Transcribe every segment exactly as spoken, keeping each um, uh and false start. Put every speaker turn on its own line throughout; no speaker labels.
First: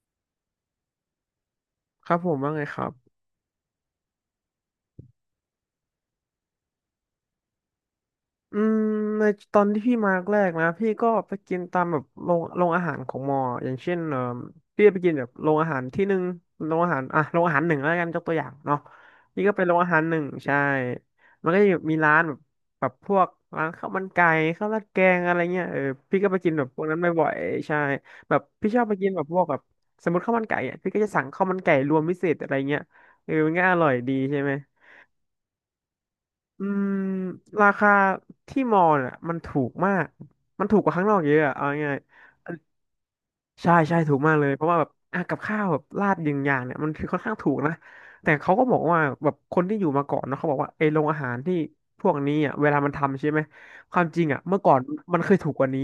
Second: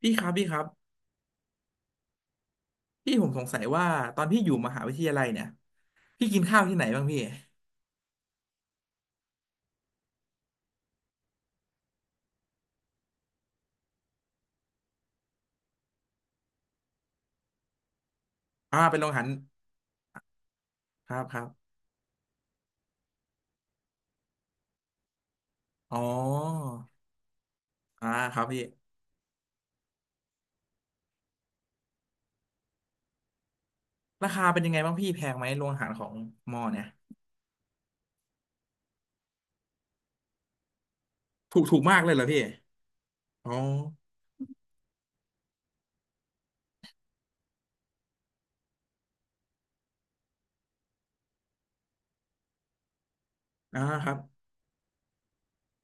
พี่ครับพี่ครับ
ครับผมว่าไงครับ
พี่ผมสงสัยว่าตอนพี่อยู่มหาวิทยาลัยเนี่ยพี่กินข้าวที่ไหนบ้างพี่
อืมในตอนที่พี่มาแรกนะพี่ก็ไปกินตามแบบโรงโรงอาหารของมออย่างเช่นเออพี่ไปกินแบบโรงอาหารที่หนึ่งโรงอาหารอ่ะโรงอาหารหนึ่งแล้วกันยกตัวอย่างเนาะ
อ่าเป็นโรงอาหาร
นี่ก็เป็นโรงอาหารหนึ่งใช่
ครับครั
มั
บ
นก็จะมีร้านแบบแบบพวกร้านข้าวมันไก่ข้าวราดแกงอะไรเงี้ยเออ
อ๋อ
พี่ก็ไปกินแบบพวกนั้นบ่อยๆใช่
อ่า
แบ
ค
บ
รับพี่
พี่ชอบไปกินแบบพวกแบบสมมติข้าวมันไก่อ่ะพี่ก็จะสั่งข้าวมันไก่รวมพิเศษอะไรเงี้ยเออมันก็อร่อยดี
รา
ใช่
คา
ไหม
เป็นยังไงบ้างพี่แพงไหมโรงอาหารของมอ
อื
เนี่ย
มราคาที่มอลน่ะมันถูกมาก มันถูกกว่าข้างนอกเยอะอะ
ถู
เอา
กถูก
ง่า
มา
ย
กเลยเหรอพี่อ๋อ
ๆใช่ใช่ถูกมากเลยเพราะว่าแบบอ่ะกับข้าวแบบราดยิงอย่างเนี่ยมันคือค่อนข้างถูกนะแต่เขาก็บอกว่าแบบคนที่อยู่มาก่อนเนาะเขาบอกว่าไอ้โรงอาหารที่พวกนี้อ่ะเวลามันทำใช่ไหม
อ่า
ความ
ครั
จ
บ
ริงอ่ะเมื่อก่อนมันเคยถูกกว่านี้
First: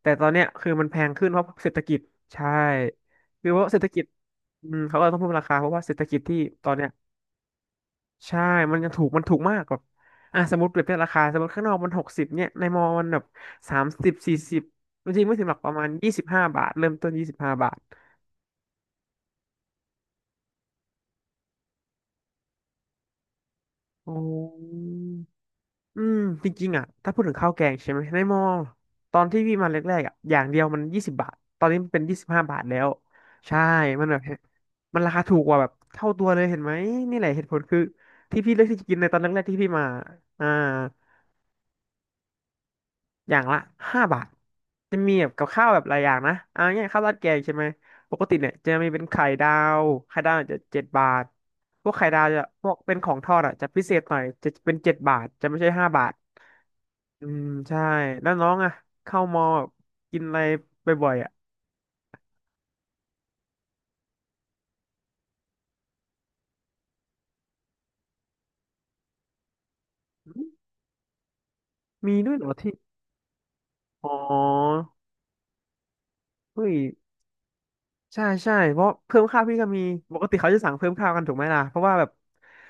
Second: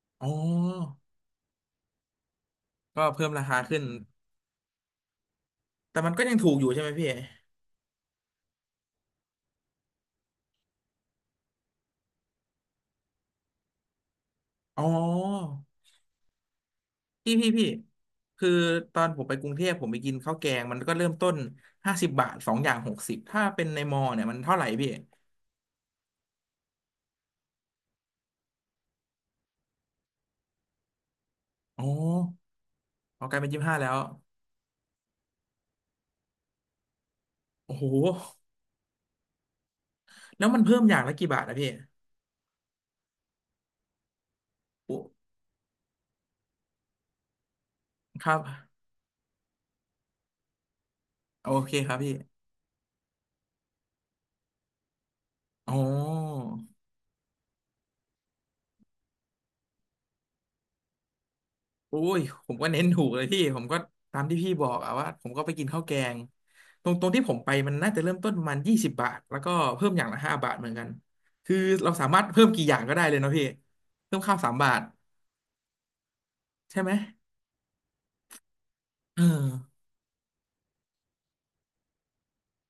แต่ต
อ๋
อ
อ
นเนี้ยคือมันแพงขึ้นเพราะเศรษฐกิจใช่
ก็เพิ่มรา
คือ
คา
เพราะเศ
ขึ้
รษ
น
ฐกิจอืมเขาก็ต้องเพิ่มราคาเพราะว่าเศร
แต่
ษฐ
มัน
กิจ
ก็ยั
ที่
งถูกอ
ต
ยู่
อน
ใช่
เนี้
ไห
ย
มพี่
ใช่ มันยังถูก มันถูกมากแบบอ่ะสมมติเปรียบเทียบราคา สมมติข้างนอกมันหกสิบเนี่ย ในมอมันแบบสามสิบสี่สิบ
อ๋อ
จริงๆไม่ถึงหรอกประมาณยี่สิบห้าบาท เริ่มต้นยี่
พี่
สิบ
พี่
ห้า
พี่
บาท
คือตอนผมไปกรุงเทพผมไปกินข้าวแกงมันก็เริ่มต้นห้าสิบบาทสองอย่างหกสิบถ้าเป็นในมอ
โอ
เนี่ยมันเท่าไหร่
้
พี่
อืม จริงๆอ่ะถ้าพูดถึงข้าวแกงใช่ไหม ในมอ ตอนที่พี่มาแรกๆอ่ะอย่างเดียวมันยี่สิบบาท ตอนนี้
อ๋อ
มันเป็นยี่สิบห้าบาทแล้ว
ออกกลายเป็น
ใช่
ยี่สิบห้าแล้ว
มันแบบมันราคาถูกกว่าแบบเท่าตัวเลยเห็นไหมนี่แหละเหตุผล
โอ้
คือ
โห
ที่พี่เลือกที่จะกินในตอนแรกๆที่พี่มา
แล้
อ่า
วมันเพิ่มอย่างละกี่บาทนะพี่
อย่างละห้าบาทจะ
โอ้
มีแบบกับข้าวแบบหลายอย่างนะเอาง่ายข้าวราดแกงใช่ไหมปก
ครั
ติ
บ
เนี่ยจะมีเป็นไข่ดาวไข่ดาวจจะเจ็ดบาท
โอเค
พ
ค
วก
รับ
ไข่
พี่
ดาวจะพวกเป็นของทอดอ่ะจะพิเศษหน่อยจะเป็นเจ็ดบาทจะไม่ใช่
อ๋
ห้าบาท
อ
อืมใช่แล้วน้องอ่ะเข้ามอแบบกินอะไรบ่อยๆอ่ะ
โอ้ยผมก็เน้นถูกเลยพี่ผมก็ตามที่พี่บอกอะว่าผมก็ไปกินข้าวแกงตรงตรงที่ผมไปมันน่าจะเริ่มต้นประมาณยี่สิบบาทแล้วก็เพิ่มอย่างละห้าบาทเหมือนกันคือเราสา
มี
มารถ
ด้วยเห
เพิ่
ร
ม
อ
กี่อ
ที่
ย่างก็ได้เลยเนาะพี่
อ๋
เพิ่มข้าวสามบา
อ
ท
เฮ้ย
ใช่ไหม
ใช่ใช่เพราะเพิ่
เออ
มข้าวพี่ก็มีปกติเขาจะสั่งเพิ่มข้าวกันถูกไหมล่ะเพราะว่าแบบ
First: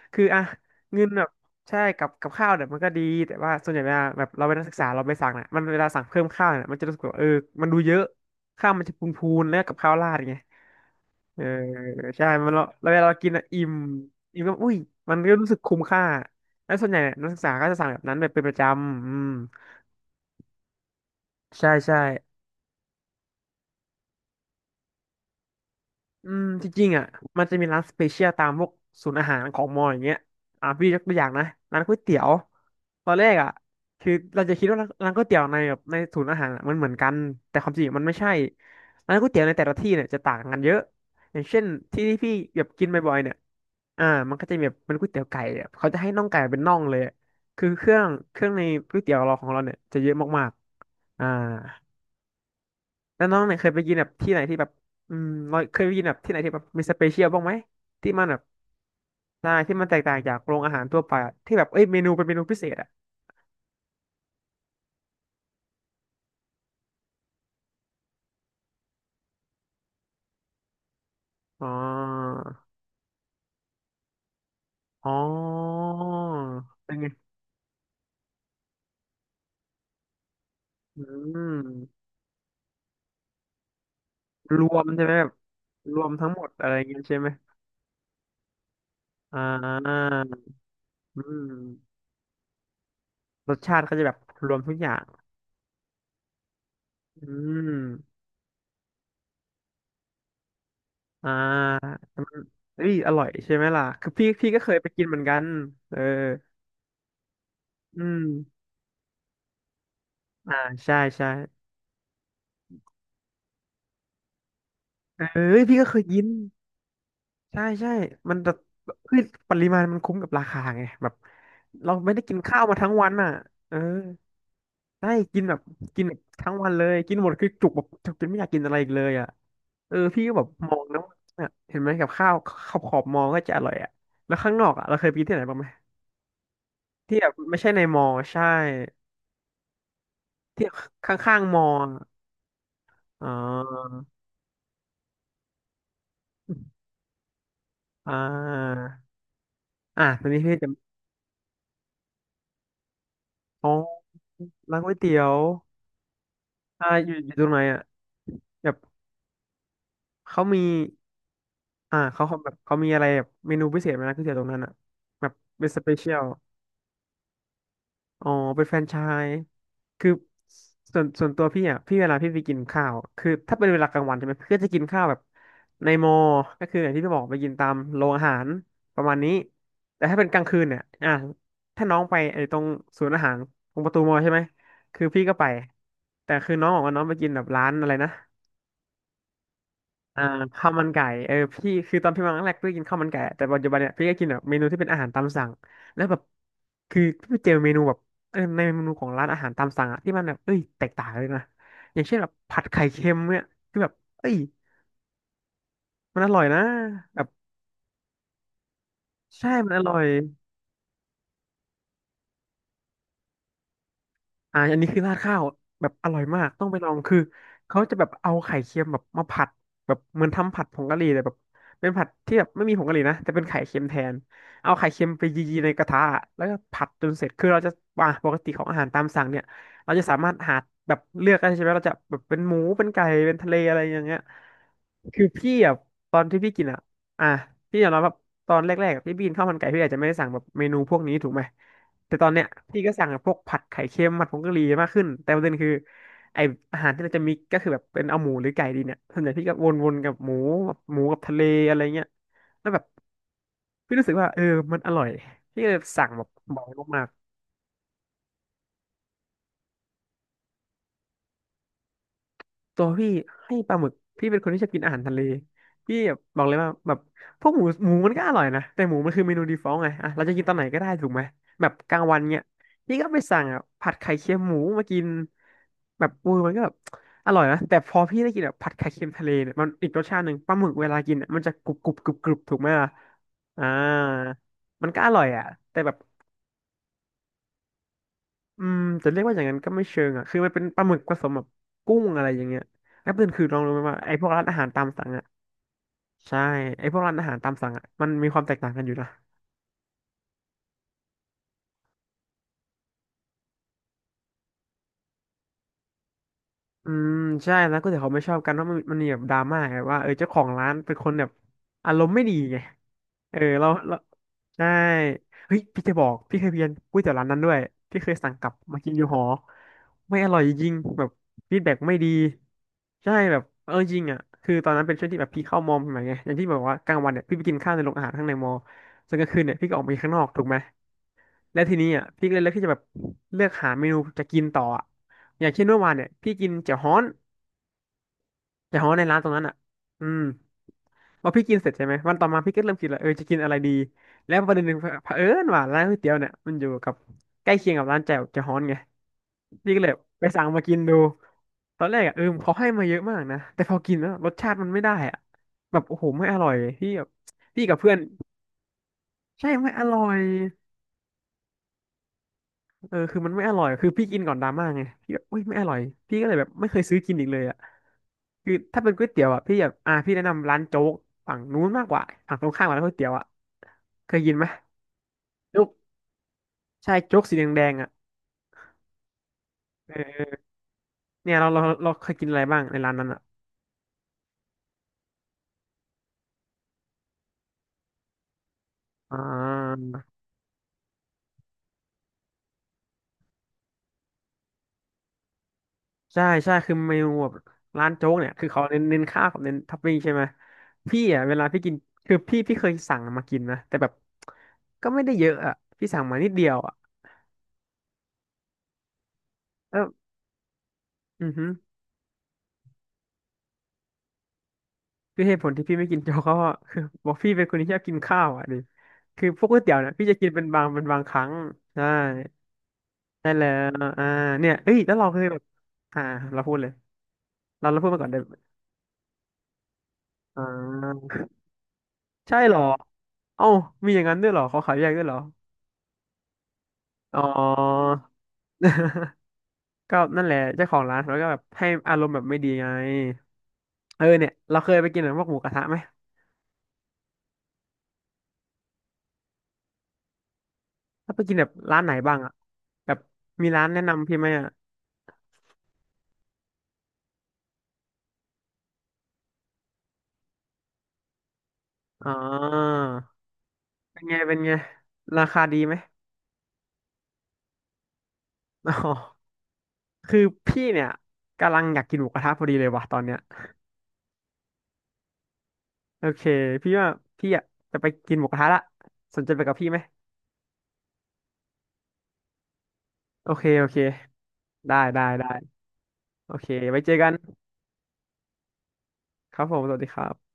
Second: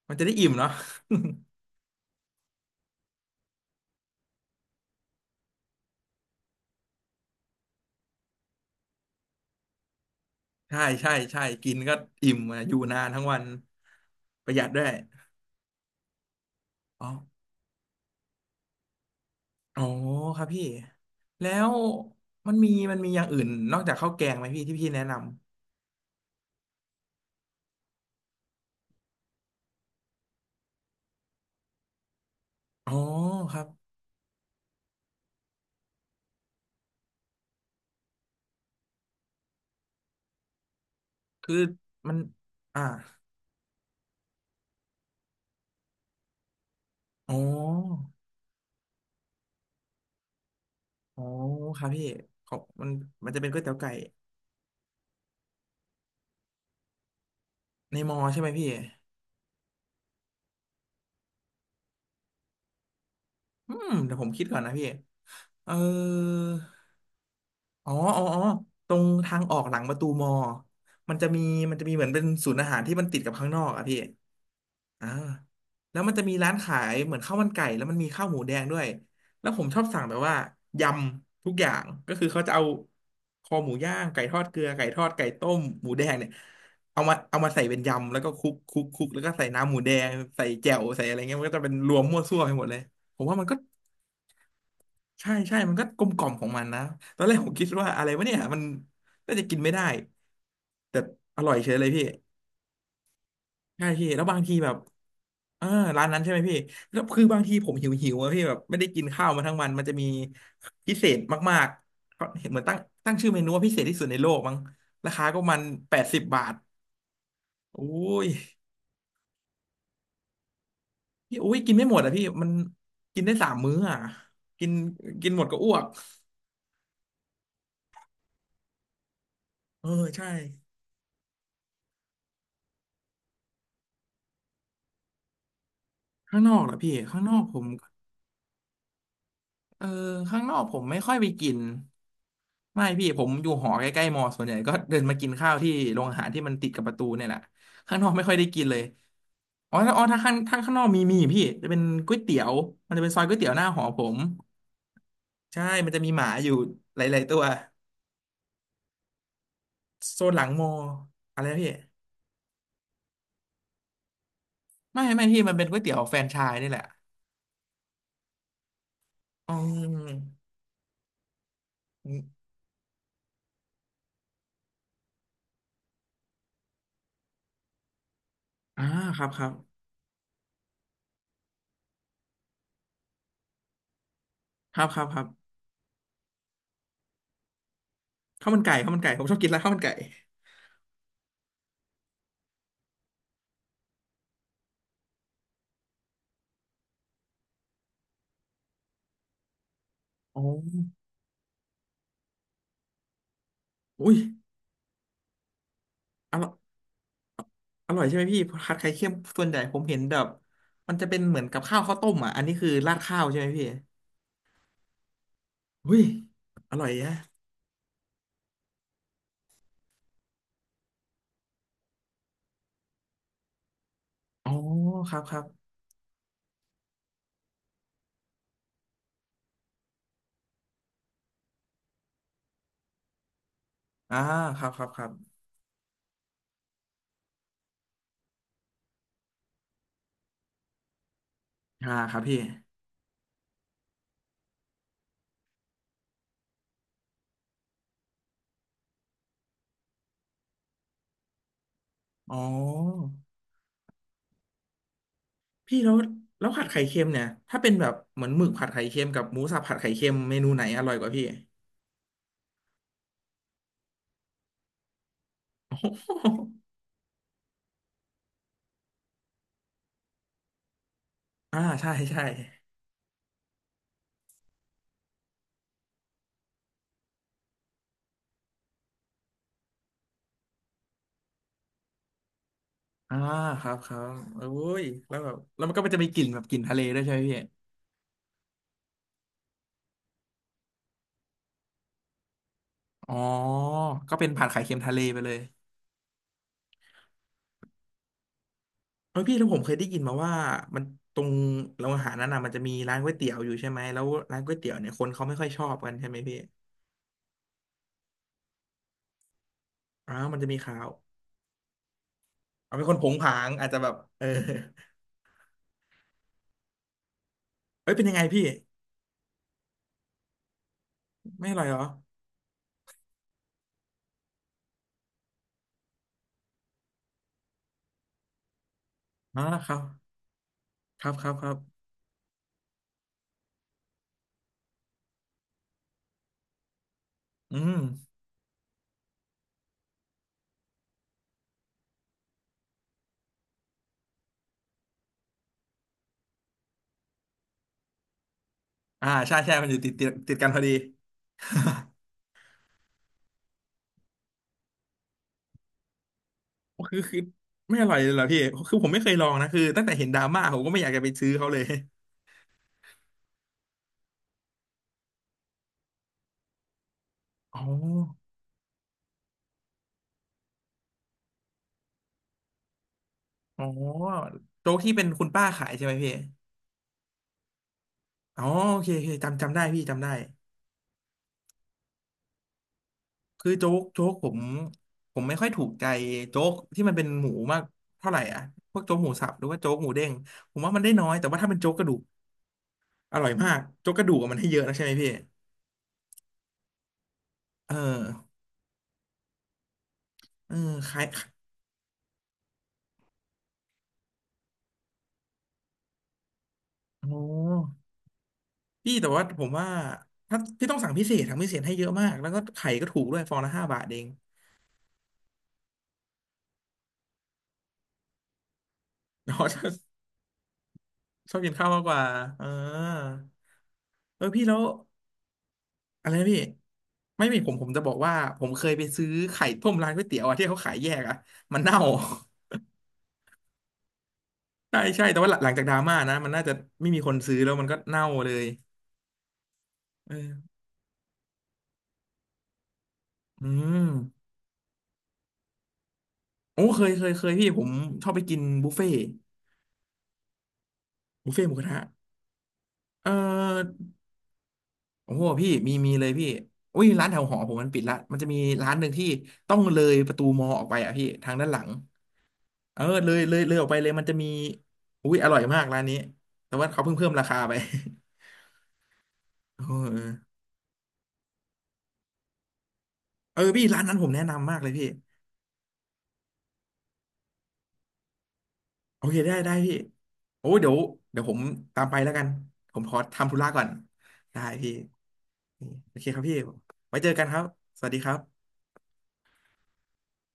มัน
คื
จะ
อ
ได้
อะ
อิ่มเนาะ
เงินแบบใช่กับกับข้าวเนี่ยมันก็ดีแต่ว่าส่วนใหญ่เวลาแบบเราเป็นนักศึกษาเราไปสั่งเนี่ยมันเวลาสั่งเพิ่มข้าวเนี่ยมันจะรู้สึกว่าเออมันดูเยอะข้าวมันจะพูนๆแล้วกับข้าวราดไง
ใช่ใช่
เอ
ใช่
อ
กินก็
ใช่
อิ่ม
มัน
อะ
เรา
อยู่
แล้เว
นา
ลา
น
เรา
ทั้ง
กิน
วัน
อะอิ่มอิ่ม
ป
ก็
ระหยัด
อุ้ย
ด้วย
มันก็รู้สึกคุ้มค่าแล้วส่วนใหญ่
อ๋อ
เนี่ยนักศึกษาก็จะสั่งแบบนั้นแบบเป็นประจำอืม
อ๋อครับพี่แล้
ใช่
ว
ใช่
มันมีมันมีอย่างอื่นนอกจากข้าวแกงไหมพี่ที่พี่แนะนำ
อืมจริงๆอ่ะมันจะมีร้านสเปเชียลตามพวกศูนย์อาหารของมออย่างเงี้ยอ่ะพี่ยกตัวอย่างนะร้านก๋วยเตี๋ยว
อ๋อ
ตอนแรกอ่ะ
ครับ
คือเราจะคิดว่าร้านร้านก๋วยเตี๋ยวในแบบในศูนย์อาหารอะมันเหมือนกันแต่ความจริงมันไม่ใช่ร้านก๋วยเตี๋ยวในแต่ละที่เนี่ยจะต่างกันเยอะอย่าง
คือ
เช่นที่
มั
ที่
น
พี่แบบ
อ่า
กินบ่อยๆเนี่ยอ่ามันก็จะมีแบบเป็นก๋วยเตี๋ยวไก่อะเขาจะให้น่องไก่เป็นน่องเลยอะ
อ๋
คือเครื่อ
อ
งเครื่องในก๋วยเตี๋ยวเราของเราเนี่ยจะเยอะมากๆ
อ๋อ
อ่า
ครับพี่ขอบมัน
แล้ว
มัน
น้อ
จะ
ง
เป็น
เนี่
ก๋
ย
วย
เคย
เตี๋ย
ไป
วไก่
กินแบบที่ไหนที่แบบอืมเราเคยไปกินแบบที่ไหนที่แบบมีสเปเชียลบ้างไหม
ใน
ที่
มอ
มันแบ
ใช่
บ
ไหมพี่
ใช่ที่มันแตกต่างจากโรงอาหารทั่วไปอะที่แบบเอ้ยเมนูเป็นเมนูพิเศษอ่ะ
อืมเดี๋ยวผมคิดก่อนนะพี่เอออ๋ออ๋ออ๋อตรงทางออกหลังประตูมอมันจะมี
อ๋อ
มันจะมีเหมือนเป็นศูนย์อาหารที่มันติดกับข้างนอกอะพี่ อ่า
อ๋อ
แล้วมันจะมีร้านขา
เป็
ย
นไง
เหมือนข้าวมันไก่แล้วมันมีข้าวหมูแดงด้วยแล้วผมชอบสั่งแบบว่าย
อื
ำทุกอย่าง
ม
ก็คือเขาจะเอาคอหมูย่างไก่ทอดเก
ร
ลือ
ว
ไก่
ม
ท
ใช่
อด
ไหมแบ
ไก่
บ
ต้มหมู
ร
แด
วม
งเนี่
ทั้
ย
งหมดอะไรเงี้ย
เอามา
ใช่ไหม
เอามาใส่เป็นยำแล้วก็คลุกคลุกคลุกแล้วก็
อ่
ใส่น้ำหมูแด
า
งใส่แจ่วใส่อะไร
อื
เงี้ยมันก็จะเป็นร
ม
วมมั่วซั่วไปหมดเลยผมว่ามัน
ร
ก็
สชาติเขาจะแบบรวมทุกอย่าง
ใช่ใช่มันก็กลมกล่อมของมันนะตอน
อื
แรกผมคิดว่าอะไร
ม
วะเนี่ยมันน่าจะกินไม่ได้แต่
อ่
อร่อยเฉยเลย
า
พี่
มันเอ้ยอร่อยใช่ไหมล่ะ
ใช่พี่
คือ
แล้ว
พี่
บาง
พี่
ที
ก็
แบ
เค
บ
ยไปกินเหมือนกัน
เออ
เออ
ร้านนั้นใช่ไหมพี่แล้วคือบางทีผมหิว
อื
หิว
ม
อะพี่แบบไม่ได้กินข้าวมาทั้งวันมันจะมี
อ่า
พิ
ใช่
เศษ
ใช่
มากๆเขาเห็นเหมือนตั้งตั้งชื่อเมนูว่าพิเศษที่สุดในโลกมั้งราคาก็
เอ้
มั
ย
น
พี่ก็
แป
เคย
ดสิ
กิ
บ
น
บาท
ใช่
โอ้
ใช่
ย
มันจะคือปริมาณมันคุ้มกับราคาไงแบบ
พี่โอ้ยกินไม่
เรา
หมด
ไม่
อ่ะ
ได้
พี่
กิน
มัน
ข้าวมาทั้งวัน
กิน
อ่ะ
ได้สามมื้
เอ
อ
อ
อ่ะกิน
ได้
กินห
กิ
ม
น
ด
แบ
ก็
บ
อ้วก
กินแบบทั้งวันเลยกินหมดคือจุกแบบจุกจนไม่อยากกินอะไรอีกเลยอ่ะ
เออ
เออพี่
ใช่
ก็แบบมองนะว่าเนี่ยเห็นไหมกับข้าวขอบขอบมองก็จะอร่อยอ่ะแล้วข้างนอกอ่ะเราเคยไปกินที่ไหนบ้างไหม
ข้างนอกเหรอพี่
ที่
ข้าง
แบ
น
บ
อกผ
ไม่
ม
ใช่ในมอใช่
เออข้างนอก
ที่
ผมไม่
ข
ค่อยไป
้าง
กิ
ๆม
น
อ
ไม่พี่ผ
อ๋
มอยู่หอใก
อ
ล้ๆมอส่วนใหญ่ก็เดินมากินข้าวที่โรงอาหารที่มันติดกับประตูเนี่ยแหละข้างนอก
อ่า
ไม่ค่อยได้กินเลยอ๋อถ้าอ๋
อ่ะ
อถ้า
ตอน
ข้าง
นี้พี่
ถ้า
จะ
ข้างนอกมีมีพี่จะเป็นก๋วยเตี๋ยวมันจะเป็นซอยก๋วยเตี๋ยวหน้า
อ๋อ
หอผม
ร้านก๋วยเตี๋ยว
ใช่มันจะมีหมาอยู่
ใช่
ห
อยู่
ลาย
อ
ๆ
ยู่
ตั
ต
ว
รงไหนอ่ะแบบ
โซนห
เขา
ลังม
มี
ออะไรนะพี่
อ่าเขาเขาแบบเขามีอะไรแบบเมนูพิเศษไหมนะก๋วยเตี๋ยวตรงนั้นอ่ะ
ไม่ไม่
แบบ
พี่มันเป็
เป็
น
น
ก๋
ส
วย
เป
เตี๋ยว
เชี
แฟ
ย
ร
ล
นไชส์นี่แหละ
อ๋อเป็นแฟรนไชส์
อืม
คือส่วนส่วนตัวพี่อ่ะพี่เวลา
อม
พี่ไปกินข้าวคือถ้าเป็นเวลากลางวันใช่ไหมพี่ก็จะกินข้าวแบบในมอ ก็คืออย่างที่พี่บอกไปกินตามโรงอาหาร
อ่า
ประมาณ
ครับ
นี้
ครับ
แต่ถ้าเป็นกลางคืนเนี่ยอ่าถ้าน้องไปไอ้ตรงศูนย์อาหารตรงประตูมอใช่ไหม
ครับค
คื
รั
อ
บค
พี่
รั
ก็ไป
บ
แต่คือน้องบอกว่าน้องไปกินแบบร้านอะไรนะ
ข้าวมันไก่ข้าวมันไก่ผมชอบกินร้านข้าวมันไก่
อ่าข้าวมันไก่เออพี่คือตอนพี่มาครั้งแรกพี่ก็กินข้าวมันไก่แต่ปัจจุบันเนี่ยพี่ก็กินแบบเมนูที่เป็นอาหารตามสั่งแล้วแบบคือพี่ไปเจอเมนูแบบเออในเมนูของร้านอาหารตามสั่งอะที่มันแบบ
อ๋
เอ้ยแตก
อ
ต่างเลยนะอย่างเช่นแบบผัดไข่เค็มเนี่ยคือแบบ
อุ้ย
เอ้ยมันอ
อ
ร่อย
ร่อย
นะแบบ
อร่อยใช่ไหมพี่ผัดไข่เค็มส่ว
ใช่
นใหญ่
มัน
ผ
อ
ม
ร่
เห็
อ
น
ย
แบบมันจะเป็นเหมือนกับข้าวข้าวต้มอ่ะอันนี้คือราดข้าวใช่ไหมพี่
อ่าอันนี้คือราดข้าวแบบ
อุ้ย
อร่อยมากต้อง
อ
ไป
ร่
ล
อ
อ
ย
ง
แยะ
คือเขาจะแบบเอาไข่เค็มแบบมาผัดแบบเหมือนทำผัดผงกะหรี่เลยแบบเป็นผัดที่แบบไม่มีผงกะหรี่นะแต่เป็นไข่เค็มแทน
อ๋อ
เอาไข่เค็ม
ครับ
ไป
ครับ
ยีๆในกระทะแล้วก็ผัดจนเสร็จคือเราจะอ่าปกติของอาหารตามสั่งเนี่ยเราจะสามารถหาแบบเลือกได้ใช่ไหมเราจะแบบเป็นหมูเป็นไก่เป็นทะเลอะไรอย่างเงี้
อ่า
ย
ครับครับครับ
คือพี่อ่ะตอนที่พี่กินอ่ะอ่ะพี่ยอมรับว่าตอนแรกๆอะพี่บินข้าวมันไก่พี่อาจจะไม่ได้สั่งแบบเมนูพวกนี้ถูกไหม
อ่าค
แต่
รับ
ตอน
พี่
เนี้ยพี่ก็สั่งพวกผัดไข่เค็มผัดผงกะหรี่มากขึ้นแต่ประเด็นคือไออาหารที่เราจะมีกก็คือแบบเป็นเอาหมูหรือไก่ดีเนี่ยส่วนใหญ่พี่ก็วนๆกับหมูแบบหมูกับทะเลอะไรเงี้ย
อ๋
แล้วแบบ
อ
พี่รู้สึกว่าเออมันอร่อยพี่ก็เล
พี่
ย
แล้ว
สั่งแบบ
แล้ว
เห
ผั
มา
ดไข่เค็
มา
ม
ก
เนี่ยถ้าเป็นแบบเหมือนหมึกผัดไข่เค็มกับหมูสับผัดไข่เค็มเมนูไหนอร่อยกว่าพี่
ตัวพี่ให้ปลาหมึกพี่เป็นคนที่ชอบกินอาหารทะเล
โอ้
พี่
โ
แบบบอกเล
ห
ยว่าแบบพวกหมูหมูมันก็อร่อยนะแต่หมูมันคือเมนูดีฟอลต์ไงอ่ะเราจะกินตอนไหนก็ได้ถูกไหม
อ่า
แบบ
ใช่
กลางวัน
ใช่
เนี่ยพี่ก็ไปสั่งอ่ะผัดไข่เค็มหมูมากินแบบอูมันก็แบบอร่อยนะแต่พอพี่ได้กินแบบผัดไข่เค็มทะเลเนี่ยมันอีกรสชาติหนึ่งปลาหมึกเวลากินอะมันจะกรุบกรุบกรุบกรุบถูกไหมล่ะ
อ่าค
อ่า
รับครับโอ้ย
มันก็อ
แล้ว
ร่อย
แบบ
อ่ะ
แล้วมัน
แต่
ก็
แบบ
จะมีกลิ่นแบบกลิ่นทะเลด้วยใช่ไหมพี่
อืมจะเรียกว่าอย่างนั้นก็ไม่เชิงอ่ะคือมันเป็นปลาหมึกผสมแบบกุ้งอะไรอย่างเงี้ยแล้ว
อ๋อ
ประเด็นคือลองรู้ไหมว่าไอ้
ก็
พ
เป็
ว
น
กร้า
ผั
น
ด
อา
ไข่
หาร
เค็ม
ตาม
ทะเล
สั่ง
ไป
อ่ะ
เลย
ใช่ไอ้พวกร้านอาหารตามสั่งอ่ะมันมีความแตกต่างกันอยู่นะ
เออพี่แล้วผมเคยได้ยินมาว่ามันตรงโรงอาหารนั้นน่ะมันจะมีร้านก๋วยเตี๋ยวอยู่ใช่ไหมแล้วร้านก๋วยเตี๋ยวเนี่ยคนเขาไม่ค่อยชอบกันใช่ไหมพี่
อืมใช่ร้านก๋วยเตี๋ยวเขาไม่ชอบกันเพราะมันมันมีแบบดราม่าไงว่าเออ
อ้าว
เจ้าข
มัน
อ
จะ
ง
มี
ร้าน
ข่าว
เป็นคนแบบอารมณ์ไม่ดีไง
เอาเป็นคนผงผา
เออ
ง
เรา
อาจจะแบบ
เรา
เออ
ใช่เฮ้ยพี่จะบอกพี่เคยเพียนก๋วยเตี๋ยวร้านนั้นด้วย
เอ้ย
พี่
เป็น
เค
ยัง
ย
ไง
สั่ง
พี่
กลับมากินอยู่หอไม่อร่อยจริงแบบ
ไม่อ
ฟีด
ร่อย
แบ็
เห
ก
รอ
ไม่ดีใช่แบบเออจริงอ่ะคือตอนนั้นเป็นช่วงที่แบบพี่เข้ามอมใหม่ไงอย่างที่บอกว่ากลางวันเนี่ยพี่ไปกินข้าวในโรงอาหารข้างในมอส่วนกลางคื
อ๋อ
นเนี่ยพี่
ค
ก็
รั
อ
บ
อกไปข้างนอกถูกไหม
ครับครับครับ
และทีนี้อ่ะพี่ก็เลยเลือกที่จะแบบเลือกหาเมนูจะกินต่ออะอย่างเช่นเมื่อวานเนี่ยพี่กินเจ๋อฮ้อน
อืม
แต่เพราะว่าในร้านตรงนั้นอ่ะ อืมพอพี่กินเสร็จใช่ไหมวันต่อมาพี่ก็เริ่มคิดแล้วเออจะกินอะไรดีแล้วประเด็นหนึ่งเผอิญว่าร้านก๋วยเตี๋ยวเนี่ยมันอยู่กับใกล้เคียงกับร้านแจ่วเจะฮ้อนไง
อ่าใช่ใช่มัน
พี่
อยู่
ก็เล
ติ
ย
ดติด
ไป
ติด
สั่ง
กันพอ
มา
ดี
กินดูตอนแรกอ่ะเออเขาให้มาเยอะมากนะแต่พอกินแล้วรสชาติมันไม่ได้อ่ะแบบโอ้โหไม่อร่อยพี่
คือ
แบบ
คือ
พี่กั
ไม่
บ
อ
เพื่อ
ร่อ
น
ยเลยเหรอพี่คือผมไม่เคยลองนะ
ใช่
คือ
ไม่อ
ตั้งแต่
ร่อ
เห็นด
ย
ราม่าผมก็ไม่อยากจะไปซื้อเขาเลย
เออคือมันไม่อร่อยคือพี่กินก่อนดราม่าไงพี่แบบอุ้ยไม่อร่อยพี่ก็เลยแบบไม่เคยซื้อกินอีกเลยอ่ะ
อ๋อ
คือถ้าเป็นก๋วยเตี๋ยวอ่ะพี่แบบอ่าพี่แนะนำร้านโจ๊กฝั่งนู้นมากกว่าฝั่งตรงข้ามกับร้านก๋วยเตี๋ยวอ่ะ
อ๋อ
เคยกินไหม
โจ๊กที่เป็นคุณป้า
โจ๊
ขา
ก
ยใช่ไหมพี่
ใช่โจ๊กสีแดงๆอ่ะ
อ๋อโอเคโอเคจำจำได้พี่จำได้
เออเนี่ยเราเราเราเคยกินอะไรบ้างในร้านนั้นอ่ะ
คือโจ๊กโจ๊กผมผมไม่ค่อยถูกใจโจ๊กที่มันเป็นหมูมากเท่าไหร่อ่ะพวกโจ๊กหมู
อ่
สับหรือว่าโจ๊ก
า
หมูเด้งผมว่ามันได้น้อยแต่ว่าถ้าเป็นโจ๊กกระดูกอร่อยมากโจ๊กกระดูกอะมันให้เยอะนะใช่ไหมพี่
ใช่ใช่คือเมนูแบบ
เอ
ร้านโจ๊กเนี่ย
อ
คือเขาเน้นเน้นข้าวกับเน้นท็อปปิ้งใช่ไหม
เออค
พี่
ล้าย
อ่ะเวลาพี่กินคือพี่พี่เคยสั่งมากินนะแต่แบบก็ไม่ได้เยอะอ่ะพี่สั่งมานิดเดียวอ่ะ
โอ้พี่แต่ว่าผมว่า
เอ
ถ้าพี่ต้องสั่งพิเศ
อ
ษ
อือ
สั่ง
ฮึ
พิเศษให้เยอะมากแล้วก็ไข่ก็ถูกด้วยฟองละห้าบาทเอง
คือเหตุผลที่พี่ไม่กิน โจ๊กก็คือบอกพี่เป็นคนที่ชอบกินข้าวอ่ะดิคื อพว
เนาะ
ก
ช
ก๋วย
อ
เตี๋
บ
ยวเนี่ยพี่จะกินเป็นบางเป็นบางครั้ ง
ชอบกินข้าวมาก
ใช่
กว่าเออ
ได้แล้วอ่า
เออพี่
เนี่ย
แล้ว
เอ้ยแล้วเราเคยแบบอ่า
อะไรนะพี่
เราพูดเลย
ไม่มีผมผ
เรา
ม
เรา
จะ
พู
บ
ด
อก
มาก่อน
ว่า
ได้ไหม
ผมเคยไปซื้อไข่ต้มร้านก๋วยเตี๋ยวอะ
อ่
ที่เขาขายแยก
า
อะมันเน่า
ใช่เหรอเอ้ามีอย่างนั้นด้วยเหรอเขา ขาย
ใช่
แยกด้ว
ใช่
ยเหร
แต่
อ
ว่าหลังหลังจากดราม่านะมันน่าจะไม่มีคน
อ๋อ
ซื้อแล้วมันก็เน่าเลย
ก็
เอ
นั่นแหละ
อ
เจ้าของร้านเขาก็แบบให้อารมณ์แบบไม่ดีไง
อืม
เออเนี่ยเราเคยไปกินแบบพวกหมูกระทะไหม
โอ้เคยเคยเคยพี่ผมชอบไปกินบุฟเฟ่
ถ้าไป
บุ
กิ
ฟ
น
เฟ่
แบ
ห
บ
มูกระ
ร้า
ทะ
นไหนบ้างอะแบบ
เอ
มีร้าน
อ
แนะนำพี่ไหมอะ
โอ้โหพี่มีมีเลยพี่อุ้ยร้านแถวหอผมมันปิดละมันจะมีร้านหนึ่งที่ต้องเลยประตูมอออกไปอ่ะพี่ทางด้านหลัง
อ๋อ
เออเลยเลยเลยออกไปเลย
เป็
มั
น
นจะ
ไง
มี
เป็นไง
อุ้ย
รา
อร่อ
คา
ย
ดี
มาก
ไหม
ร้าน นี้แต่ว่าเขาเพิ่งเพิ่มราคาไป
อ๋อ
เอ
คือ
อ
พี่เนี่ยกำลังอยากกินหมูกระทะพอดีเลยว่ะตอนเนี้ย
เออเออพี่ร้านนั้นผมแนะนำมากเลยพี่
โอเค พี่ว่าพี่อ่ะจะไปกินหมูกระทะละ
โอเค
สนใจ
ได้
ไป
ได้
กับพี่
พี่
ไหม
โอ้เดี๋ยวเดี๋ยวผมตามไปแล้วกันผมขอ
โอ
ทำธุ
เค
ระก่อ
โอ
น
เค
ได้พี่
ได้ ได้ได้
โอเคครับ
โอ
พี่
เคไว้เจอ
ไว้เจ
กั
อ
น
กันครับสวัสดีครับ
ครับผม สวัสดีครับ